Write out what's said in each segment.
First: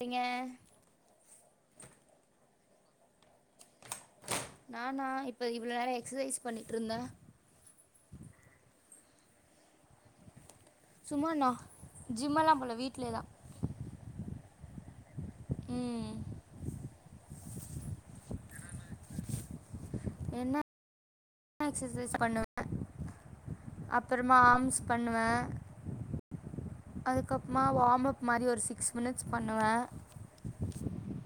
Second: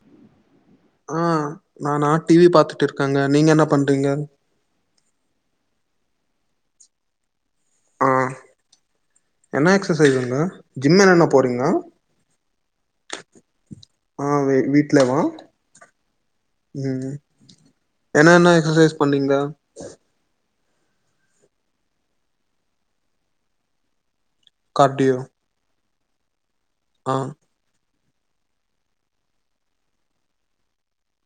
நீங்க ஆ நானா டிவி பாத்துட்டு இருக்கங்க நீங்க என்ன பண்றீங்க நானா இப்ப இவ்ள நேர எக்சசைஸ் பண்ணிட் இருந்த ஆ என்ன எக்ஸசைஸ்ங்க சும்மாணா ஜிம்மல்லாம் போல வீட்லயே தா ஆ வீட்லே வா ம் ம் என்ன என்ன எக்சசைஸ் பண்ணீங்க என்ன எக்ஸசைஸ் பண்ணுவ அப்றமா ஆம்ஸ் கார்டியோ பண்ணுவே ஆ அதுக்கப்மா வார்ம் அப் மாரி ஒரு சிக்ஸ் மினிட்ஸ் பண்ணுவே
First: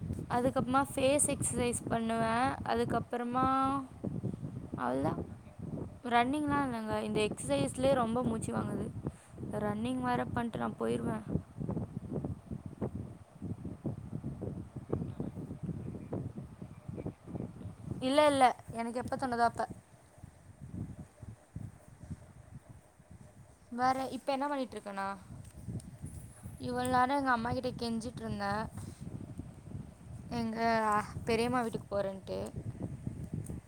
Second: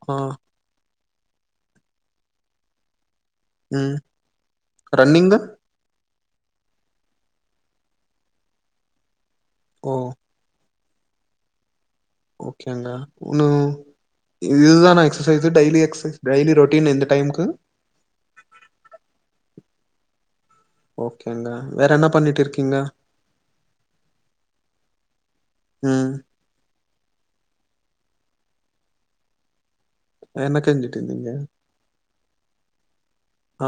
ஆ அதுக்கப்மா ஃபேஸ் எக்ஸ்சைஸ் பண்ணுவே அதுக்கப் அப்புறமா ம் அவ்ள்தா ரன்னிங்கு ரன்னிங்லா நாங்க இந்த எக்சைஸ்லே ரொம்ப மூச்சு வாங்குது ஓ ரன்னிங் வேர பண்ட்டு நா போயிருவ ஓகேன்னா உன்னு இதுதான exercise daily exercise daily routine இந்த டைமுகு இல்லல்ல எனக்கு எப்ப தோனுதோ அப்ப ஓகேங்க வேற என்ன பண்ணிட் இருக்கீங்க வேற இப்ப என்ன பண்ணிட்ருக்கணா ம் இவள் நேர எங்கம்மா கிட்ட கெஞ்சிட்ருந்தே என்ன எங்க செஞ்சுட்டு இருந்தீங்க பெரியம்மா வீட்டுக்கு போறேன்ட்டு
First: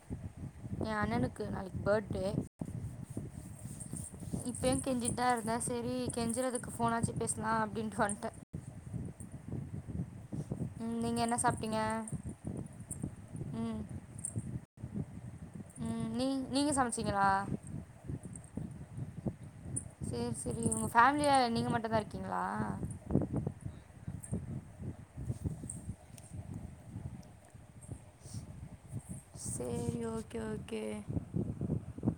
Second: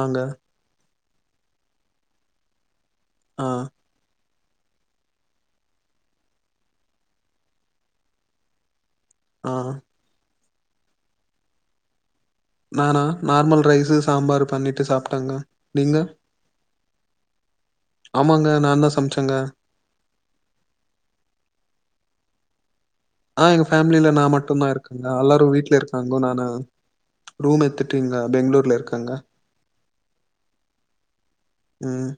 ஆங்க ஏ அண்ணனுக்கு நாளைக் பர்டே ஆ இப்ப யு கெஞ்சின்தா இருந்தே செரி கெஞ்சறதுக்கு போனாச்சு பேச்லா அப்டின்டு வன்ட்டே ஆ ம் நீங்க என்ன சாப்ட்டீங்க நானா நார்மல் ரைஸு சாம்பாரு பண்ணிட்டு சாப்டேங்க நீங்க ம் நீ நீங்கஸ் சமச்சிங்களா ஆமாங்க நா தா சம்ச்சங்க செர் செரி உங்க ஃபேமிலியா நீங்க மட்டு தா இருக்கீங்ளா ஆ எங்க ஃபேமிலில நா மட்டுதா இருக்கங்க அல்லாரு வீட்ல இருக்காங்கோ நானு ரூம் எத்துட்டீங்ளா பெங்களூர்ல இருக்கங்க சேரி ஓகே ஓகே ம்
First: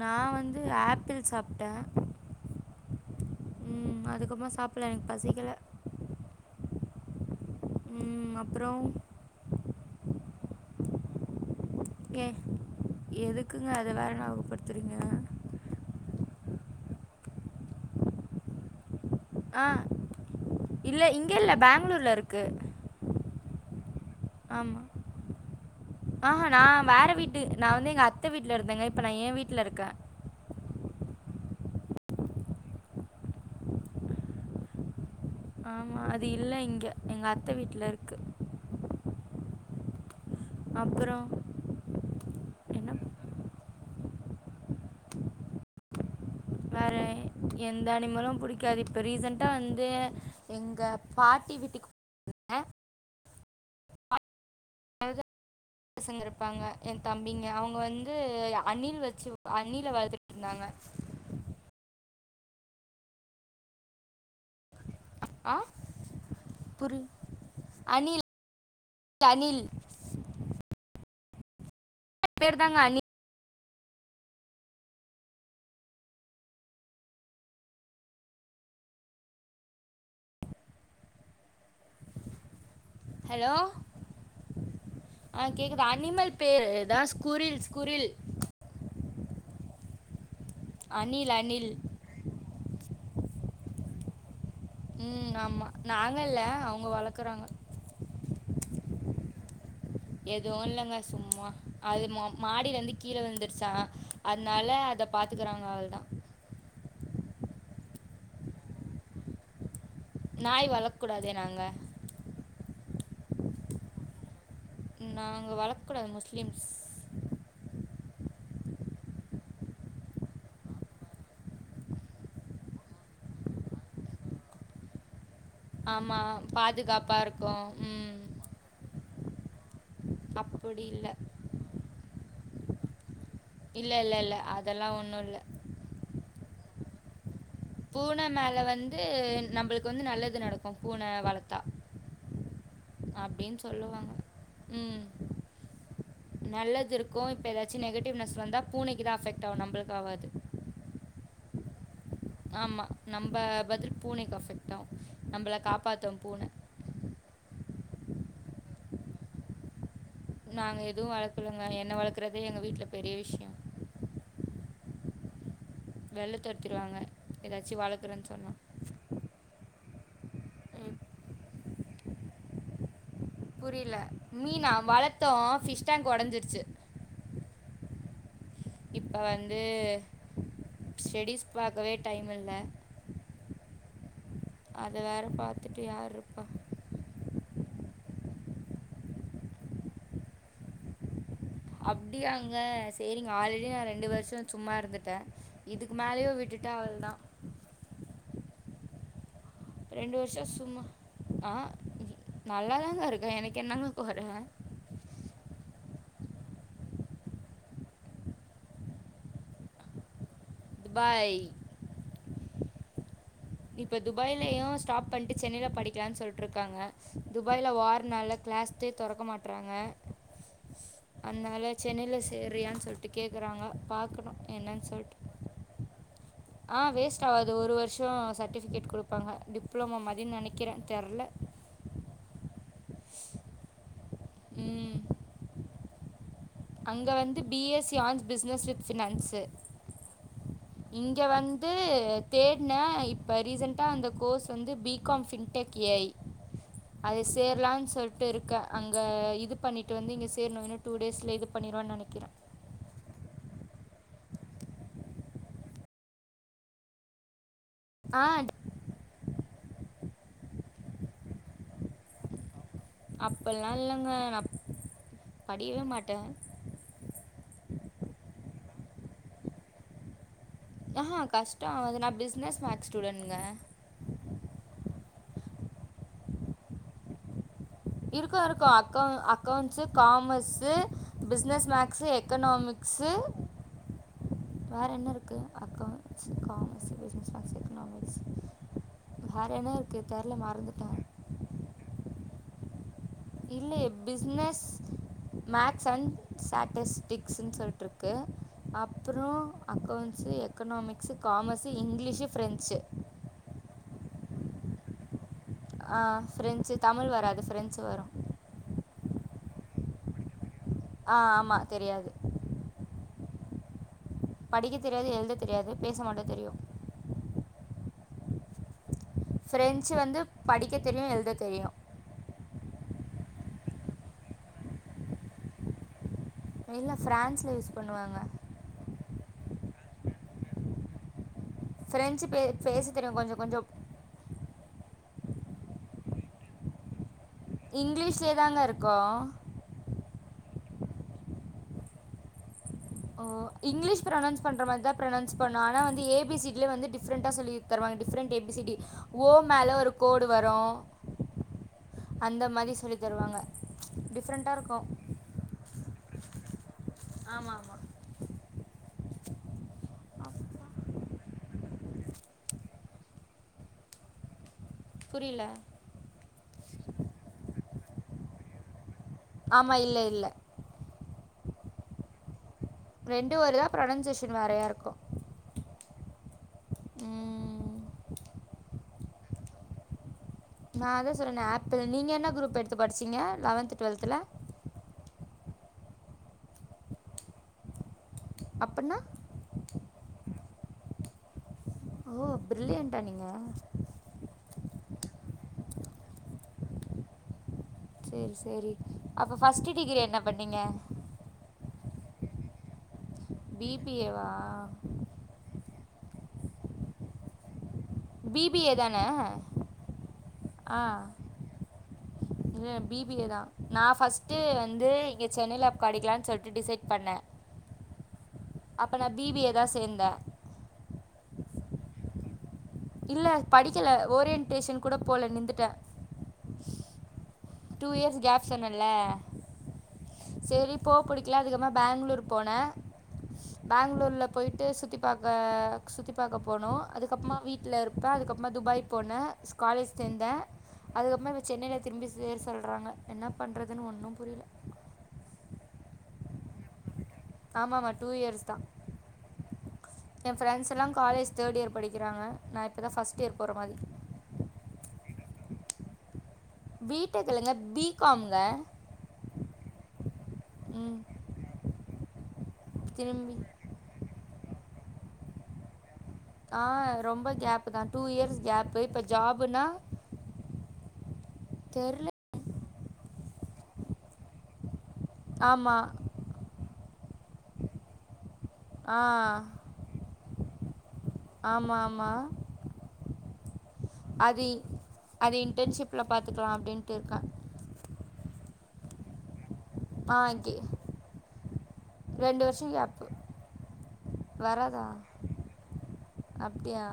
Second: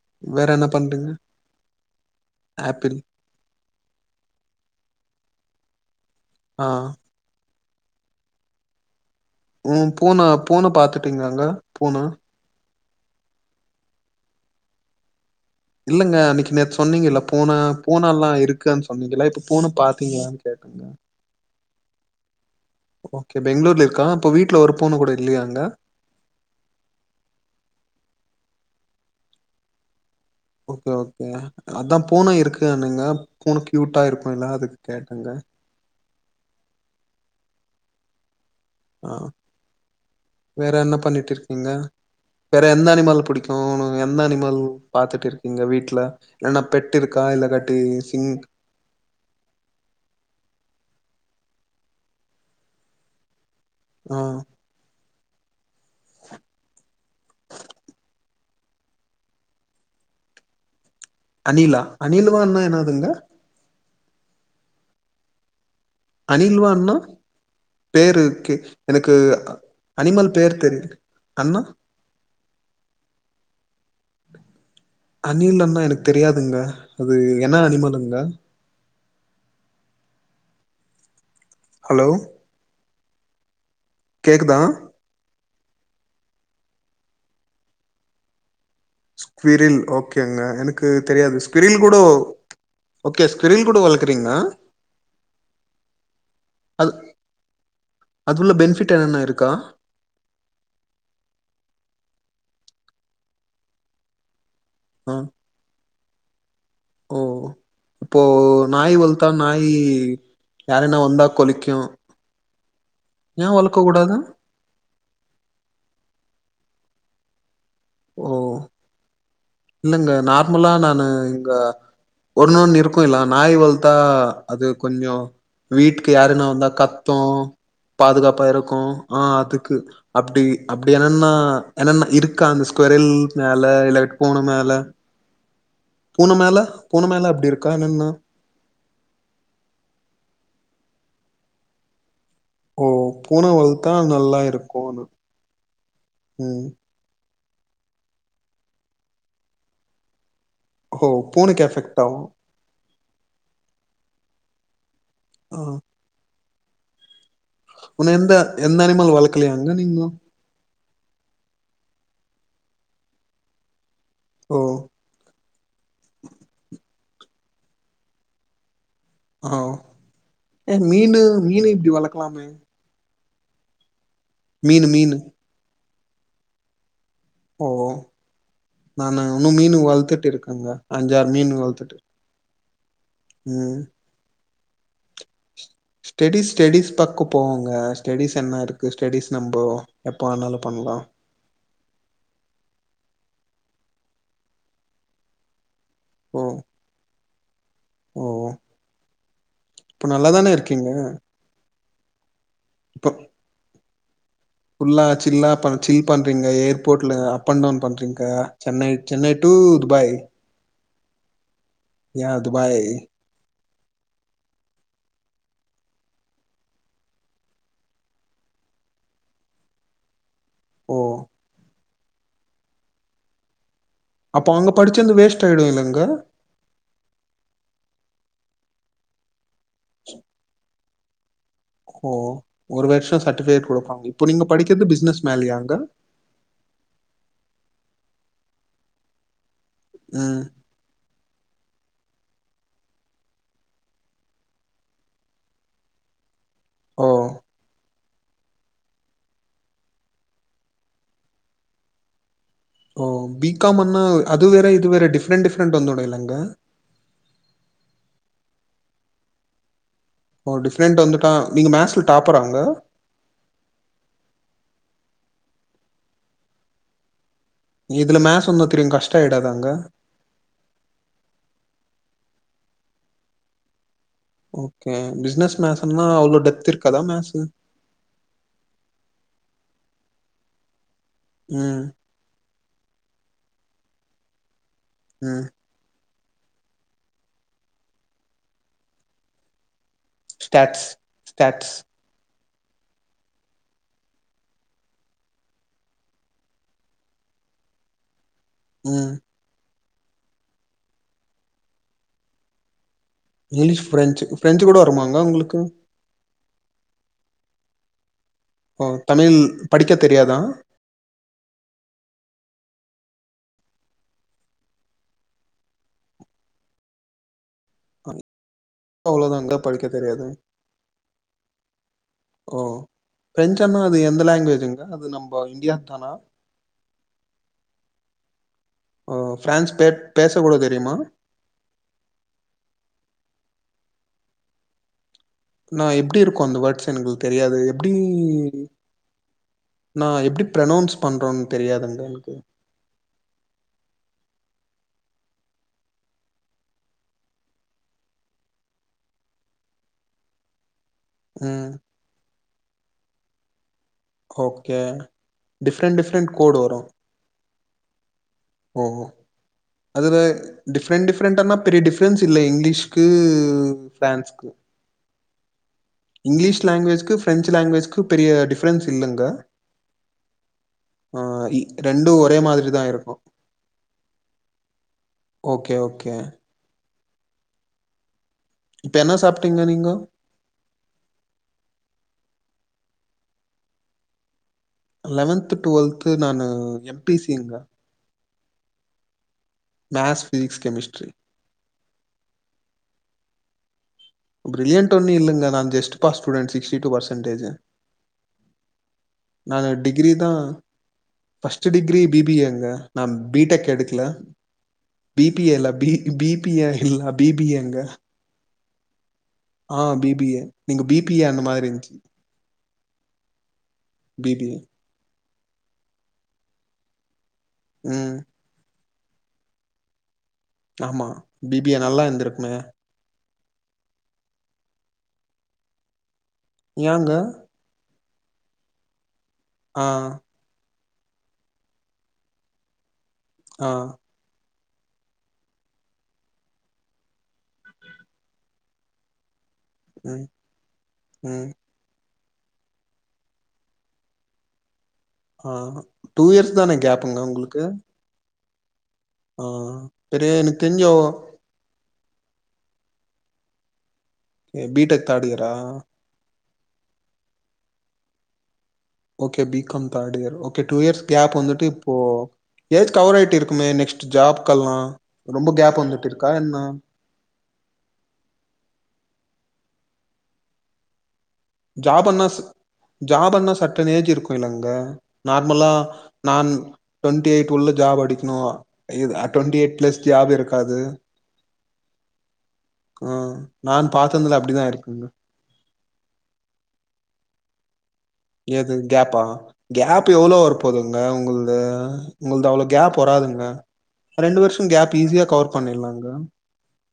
நா வேற வந்து என்ன பண்றீங்க? ஆப்பிள் சாப்ட்டே ஆப்பிள். ம் அதுக்கப்மா சாப்புல எனக் பசிக்கல ஆ ம் அப்றோ ம் பூன பூன பாத்துட்டீங்காங்க ஏ எதுக்குங்க அத வேற ஞாவுகபடுத்துறீங்க இல்லங்க அன்னக்கி நேத்து சொன்னீங்கல்ல பூன பூனல்லா இருக்கான் சொ பண்ணீங்கலா இப்ப ஆ பூன பாத்தீங்ளானு கேட்டுங்க ங்ளூர்ல இருக்கு ஓகே பெங்களூர்ல இருக்கா இப்போ வீட்ல ஒருப் பூன கூட இல்லியாங்க ஆஹா நா வேற வீட்டு நா வந்து எங்க அத்த வீட்ல இருந்தேங்க இப்ப நா எ வீட்லருக்கே ஓகே ஓககே அதா பூன இருக்குனுங்க பூன கியூட்டா இருக்குல்ல அதுக்கு கேட்டங்க ஆமா அது இல்ல இங்க எங்க அத்த வீட்ல இருக்கு ஆ வேற என்ன அப்புறம் பண்ணிட்ருக்கீங்க வேற எந்த என்ன அனிமல் புடிக்கு உனக்கு எந்த அனிமல் பாத்துட்டுருக்கீங்க வீட்ல என்ன பெட்டுருக்கா இல்லா கட்டி சீங்க் க இப்ப ரீசண்ட்டா வந்து எங்க பாட்டி வீட்டுக்கு ஆ ஆ வது பசங்க இருப்பாங்க என் தம்பிங்க அவுங்க வந்து அணில் வச்சு அணில வளத்துட் ருந்தாங்க அனிலா அனிலவான்னா என்னதுங்க அ அணில்வான்னா அனில் பேரு க்கு எனக்கு அனில் அனிமல் பேர் தெரியல அண்ணா பேர் தாங்க அணி அணில்லன்னா எனக்கு தெரியாதுங்க அது என்ன அனிமலுங்க ஹலோ ஹலோ கேக்குதா ஆ கேக்குதா அனிமல் பேரு தா ஸ்குரில் ஸ்குரில் ஸ்கிரில் ஓகேங்க எனக்கு அனில் தெரியாது அனில் ஸ்கிரில் கூட ஓகே ஸ்க்ரில் கூட வளக்றீங்ளா ம் ஆமா நாங்கல்ல அவங்க அது வளக்குறாங்க அதுல பெனிஃபிட் என்னென்ன இருக்கா எதுவு இல்லங்க சும்மா அது மாடில லந்து கீழ விழுந்துர்ச்சா அத்னால இத ஆ பாத்துக்குறாங்க அவுள்தா ஓ இப்போ நாய் வளத்தா நாய் நாய் யார ன்னா வந்தா வளர்க்கக்கூடாதே கொளொக்கு நாங்கள் ஏ வளக்க கூடாது நாங்க வளக்கூடாது முஸ்லீம்ஸ் ஓ இல்லங்க நார்மலா நா இங்க ஒன்னொ ண் இருக்குல்லா நாய் வளத்தா அது கொஞ்சொ வீட்டுக்கு யாருன்னா ஆமாம் வந்தா கத்து பாதுகாப்பாக இருக்கோம் ம் பாதுகாப்பா இருக்கு ஆ அதுக்கு அப்டி அப்படி அப்டி இல்லை எனன்னா எனன்னா இருக்கா அந்த தொரில் மேல இல்லை இல்ல இல்லை பூன இல்லை மேல அதெல்லாம் ஒன்றும் இல்லை பூன மேல பூன மேல அப்டி இருக் பூன மேல வந்து நம்மளுக்கு வந்து நல்லது நடக்கு பூன வளத்தா ஓ பூன வளத்தா நல்லா இருக்கு ம் அந்த ம் கு இப்பதாச்சு நெகட்டிவ்னஸ் வந்தா பூனக்குதா எஃபக்ட் ஆகு நமளுக்கு ஆகாது ஓ பூனெக்கு எபெக்ட் ஆகு ஆமா நம்ம பதிரி பூனைக்கு அஃபெக்ட் ஆம் நம்மள ஆ காப்பாத்தும் பூன உன்ன எந்த எந்த அனிமல் வளக்கலயாங்க நீங்க நாங்க எதுவு வளக்கலங்க என்ன வளக்குறதே எங்க வீட்ல பெரிய விஷ்யொ ஓ வெள்ள தொறத்திர்வாங்க ஏதாச்சு வளக்குறேன் சொன்னா ஆஒ ஏ ம், மீனு மீன் இப்டி வளக்லாமே புரியல மீனா மீனு மீனு வளத்தோ பிஷ் டேங்க் ஒடஞ்சிர்ச்சு ஓ இப்போ நானு ன்னும் வந்து மீனு வளத்துட்டு இருக்கங்க அஞ்சாற் ஸ்டடீஸ் மீன் பார்க்கவே வளத்துட்டு டைம் இல்ல ம் அது வேற பாத் ஸ்டடிஸ் ஸ்டடிஸ் பக்கொ போங்க ஸ்டஸ் என்ன ர்க்கு ஸ்டெடிஸ் நம்மபொ எப்போ வேணாலு பண்லா அப்டியாங்க சேரிங்க ஆல்ரெடி நா ரெண்டு வர்ஷொ சும்மா இருந்துட்ட இதுக்கு மேலேயு ஓ விட்டுட்டா அவுள் தா ஓ இப்ப ரெண்டு நல்லாதான வருஷம் சும்மா இருக்கீங்க ஆ நல்லாதாங்க இப்ப இருக்க எனக்கென்னங்க கொற ஃபுல்லா சில்லா சில் பண்றீங்க ஏர்போட்ல அப் அண் டவுன் பண்றீங்க சென்னை சென்னை டூ துபாய் பாய் யா துபாய் இப்ப துபாய்லயு ஸ்டாப் பண்ணிட்டு சென்னையில படிக்கலானு சொல்லிட்டு இருக்காங்க துபாய்ல வார்னால கிளாஸ்தே தொறக்க மாட்டுறாங்க ஓ அதனால சென்னையில சேறியான்னு சொல்லிட்டு கேக்குறாங்க பா அப்போ அங்க படிச்சது வேஸ்ட் ஆயிடு இல்லங்க ஆ வேஸ்ட் ஆகாது ஒரு வருஷோ சர்ட்டிபிகேட் குடுப்பாங்க டிப்ளமோ மாதிரின்னு நினைக்கற தெர்ல ஓ ஒரு வருஷோ சர்ட்டிபிகேட் குடுப்பாங்க இப்போ நீங்க படிக்கிறது பிசினஸ் மேன்லயாங்க அங்க வந்து B S C on business with finance ஆ இங்க வந்து தேடுன இப்போ ரீசண்டா அந்த கோர்ஸ் வந்து B com fintech A I ஓ அது சேரலானு சொல்லிட்டு இருக்க அங்க இது பண்ணிட்டு வந்து இங்க சேரணு இன்னு டூ டேஸ்ல இது பண்ணிருவென்னு நெனைக்கிற ஓ பி காம் அன்னா அது வேற இது வேற டிஃப்ரென்ண்ட் டிஃப்ரெண்ட் வந்துடு இல்லங்க ஆ ஓ டிஃப்ரெண்ட் வந்துட்டா நீங்க மேக்ஸ்ல டாப்பராங்க அப்பல்லா இல்லங்க நா படிக்கவே மாட்ட இதுல மேஸ் ஒன்னு தெரியு கஷ்டோ ஆயிடாதாங்க ஆ அ கஷ்டோ ஆகாது நா பிஸ்னஸ் மேக்ஸ் ஸ்டூடெண்டுங்க ஓகே பிசினஸ் மேஸ்னா அவ்ளோ டெப்த் இருக்காதா மேஸ்ஸூ இருக்கு இருக்கு அக்கௌ அக்கௌண்ஸு காமர்ஸ்ஸு பிஸ்னஸ் ம் மேக்ஸு எக்கனாமிக் ஸு வேறு என்ன இருக்கு ம் அக்கௌ accounts commerce business maths economics வேற என்னோ ஸ்டட்ஸ் ஸ்டட்ஸ் இல்லயே பிஸ்னஸ் மேக்ஸ் அண்ட் ஸ்டாட்டிஸ்டிக்ஸ்ன்னு சொல்லிட்ருக்கு இருக்கு ம் அப்புறோ accounts economics commerce English French English French French கூட வருமாங்க உங்களுக்கு ஆ ஃபிரென்சு தமிழ் வராது ஃபிரென்சு வரு ஓ தமிழ் படிக்க தெரியாதா ஆ ஆமா தெரியாது படிக்க தெரியாது எழுத தெரியாது பேச மட்டு தெரியு அவ்ளோதாங்க படிக்க ஃப்ரெஞ்சு வந்து தெரியாது படிக்க தெரியும் எழுத தெரியும் ஓ ஃபிரெஞ்சனா அது எந்த லாங்குவேஜுங்க அது நம்ம இந்தியா தானா இல்ல ஃபிரான்ஸ்ல யூஸ் பண்ணுவாங்க ஓ ஃபிரான்ஸ் பே பேசக்கூட தெரியுமா ஃபிரென்சு பே பேச தெரியு கொஞ்சோ கொஞ்சோ நா எப்படி இருக்கு அந்த வேட்ஸ் எனக்கு தெரியாது அது எப்டி இங்கிலீஷ்லேயே தாங்க இருக்கும் நா எப்படி ப்ரனௌன்ஸ் பண்றோன்னு தெரியாதுங்க எனக்கு ஓ இங்கிலிஷ் ப்ரொனௌன்ஸ் பண்ற மாதிரி தா ப்ரௌனௌன்ஸ் பண்ணு ஆனா வந்து ஏ பி சி டி ல வந்து டிஃப்ரென்ட் ஆ சொல்லி தருவாங்க different A B C D ஓ மேல ஒரு கோடு வரு ம் அந்த மாதிரி சொல்லி தருவாங்க டிஃப்ரெண்ட்டாக ஓகே இருக்கும் டிஃப்ரெண்ட் டிஃப்ரெண்ட் கோடு வரு ஆமா ஆமா ஓ ஒ அதுல டிஃப்ரெண்ட் டிஃப்ரெண்டானா பெரிய டிஃபரென்ஸ் இல்ல இங்கிலீஷ்கு பிரான்ஸ்கு புரில இங்கிலீஷ் லாங்குவேஜ்கு பிரெஞ்ச் லாங்குவேஜ்கும் பெரிய டிப் ஆமா இல்ல இல்ல ஆ ரெண்டும் ஒரே மாரிதான் இருக்கும் ரெண்டு ஒரு தான் ப்ரொனன்சியேஷன் வேறையாக இருக்கும் ஓகே ஓகே ம் இப்ப என்ன சாப்பிட்டீங்கோ நீங்க நான் அதான் சொல்றேனே ஆப்பிள் நீங்கள் என்ன குரூப் எடுத்து படிச்சீங்க லெவன்த் டுவல்த்தில லெவன்த் டுவெல்து நானு எம் பி சிங்க அப்டினா மேத்ஸ் பிசிக்ஸ் கெமிஸ்ட்ரி ஓ பிரில்லியன்ட்டா நீங்க பிர்லியன்ட்லா ஒன்னு இல்லிங்க நான் just pass student sixty two percentage செரி செரி அப்ப ஃபஸ்ட் நானு டிகிரி என்ன தான் பண்ணீங்க first degree B B A ங்க நான் பி டெக் எடுக்ல பிபிஏவா பி பி ஏ இல்ல B B B A love அப்டி பி பி ஏங்க பி பி ஏ தானே ஆ பி பி ஏ நீங்க பி பி அந்த மாரி இருந்துச்சு இல்ல பி பி ஏ தான் நான் ஃபஸ்ட் பிபிஏ வந்து இங்க சென்னைலப் படிக்கலாம்னு சொல்லிட்டு டிசைட் பண்ணேன் ம் அப்ப நான் பி பி ஏ தான் சேந்தேன் ஆமா பி பி ஏ நல்லா இருந்திருக்குமே இல்ல படிக்கல ஓரியன்டேஷன் கூட போல நிந்துட்டேன் ஏங்க டூ இயர்ஸ் கேப் சொன்னல்ல ஆஹ் சரி போ புடிக்கல அதிகப்பறம் பேங்களூர் போனே ஆ பேங்களூர்ல போயிட்டு சுத்தி ப் பாக்க சுத்தி பாக்க போனோம் அதுக்கப்புறமா வீட்டில இருப்பேன் அதுக்கப்புறமா துபாய் போனேன் ஸ்காலேஜ் ம் சேந்தேன் அதுக்கப்புறமா இப்ப ம் சென்னைல திரும்பி சேர சொல்றாங்க என்ன பண்றதுன்னு ஒன்னும் புரியல ஆஹ் டூ இயர்ஸ் தானே கேப் ஆமாமா டூ இயர்ஸ் தான் ஆஹ் செரி என் எனக்கு ஃப்ரெண்ட்ஸ் தெரிஞ்சோ எல்லாம் காலேஜ் தேர்ட் இயர் படிக்கிறாங்க நான் இப்போ தான் ஃபஸ்ட் இயர் போற மாதிரி ஏ பி டெக் தேர்டு இயரா பி டெக் இல்லங்க பி காம் ங்க okay B com third year okay two ம் இயர்ஸ் கேப் வந்துட்டு இப்போ ஏஜ் கவர் திரும்பி ஆயிட்டு இருக்குமே நெக்ஸ்ட் ஜாப் கெல்லாம் ரொம்ப கேப் வந்துட்டு இருக் ஆஹ் ரொம்ப கேப் தான் டூ இயர்ஸ் கேப்பு இப்ப ஜாப்னா ஜாபன்னா ச ஜாபன்னா சட்டர்ன் ஏஜ் இருக்கும் இல்லங்க நார்மலா ஆமாம் நான் டவெண்ட்டி எயிட் உள்ள ஜாப் அடிக்கணும் ஆ டுவெண்டி எயிட் பிளஸ் ஜாப் இருக்காது ஆமா ஆமா ஆஹ் நான் பாத்ததுல அது அப்படிதான் இருக்குங்க அது இன்டர்ன்ஷிப் ள்ள பாத்துக்கல அப்டின்ட்டு இருக்கே எது கேப்பா கேப் ஆ எவ்ளோ வர கே போதுங்க உங்களது ரெண்டு உங்களது அவ்ளோ வருஷம் கேப் கேப்பு வராதுங்க ரெண்டு வருஷம் வராதா கேப் ஈஸியாக கவர் பண்ணிடலாங்க அப்டியா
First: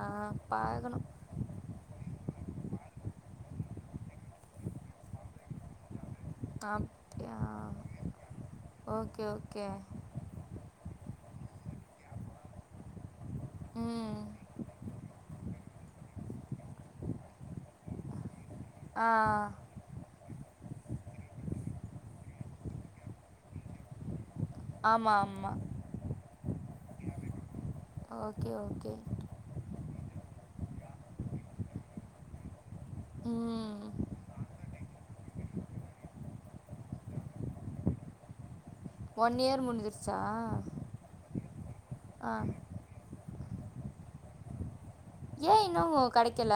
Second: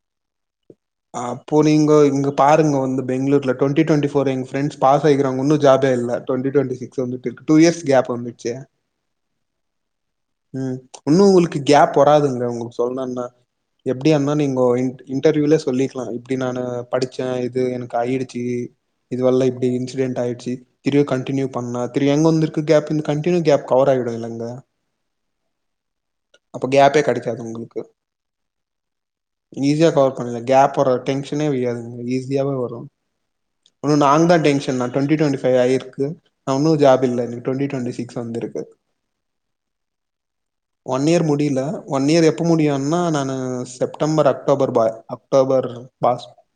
பாக்கணும் அப்போ நீங்கோ இங்க பாருங்கோ வந்து பெங்களூர டுவெண்ட்டி டுவெண்டி ஃபோர் என் ஃப்ரண்ட்ஸ் பாஸ் ஆகிக்கிறாங்க ஒன்னும் ஜாபே இல்ல டவெண்டி டுவெண்டி சிக்ஸ் வந்துட்டு அப்படியா இருக்கு டூ இயர்ஸ் கேப் வந்துச்சு ஓகே ஓகே ம் இன்னு உங்களுக்கு கேப் வராதுங்க உங்களுக்கு சொல்லணும்னா எப்டி ம் [unintelligible] நீங்கோ இன்ட் இன்டர்வியூல சொல்லிக்கல இப்டி நானு படிச்சே இது எனக்கு ஆயிடுச்சு ஆ இதுவல்லா இப்டி இன்சிடென்ட் ஆயிடுச்சி திருயு கண்டின்யூ பண்ணா திரியு எங்க வந்து இரு கேப் இந்த கண்டினியூ கேப் கவர் ஆயிடு இல்லங்க ஆமா ஆமா அப்ப கேப்பே கெடைக்காது உங்களுக்கு ஓகே ஓகே ஈஸியா கவர் பண்ணல கேப் வர டென்ஷனே [inaudible] ஈஸியாவே வரு ம் ஒன்க்கு நா தா டென் [unintelligible] டுவெண்ட்டி டுவெண்ட்டி ஃபைவ் ஆயிருக்கு நா ஒன்னு ஜாப் இல்ல எனக்கு வெண்டி டுவெண்டி சிகஸ் வந்த இருக்கு ஒன் இயர் முடிஞ்சிருச்சா ஒன் இயர் முடில ஒன் இயர் ஆ எப்ப முடியும் இன்னா நானு செப்டம்பர் அக்டோபர் பாய் ஏன் அக்டோபர் இன்னும் பாஸ் கிடைக்கல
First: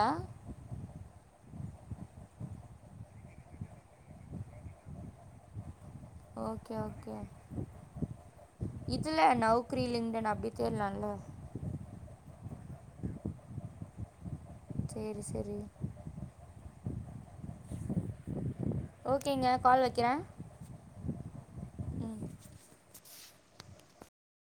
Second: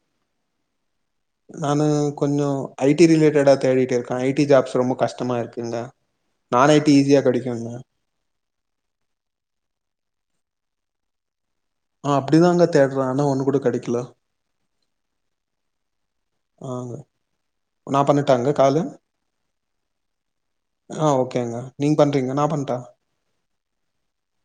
நானு கொஞ்சோ ஐ டி ரிலேட்டடா தேடிட்டு இருக்கே ஐ டி ஜாப்ஸ் ரொம்ப கஷ்டமா இருக்குங்க நான் ஐ டி ஈஸியா கெடைக்குங்க இதுல நவுக்ரீலெந்து நா அப்டி தேட்லாம்ல ஆ அப்டிதாங்க தேடுற ஆனா ஒண்ணு கூட கெடைக்கல சேரி சேரி ஆங்க நா பண்ணட்டாங்க காலு ஓகேங்க கால் வைக்கிறே ஆ ஓகேங்க நீங்க பண்றீங்க நா பண்டா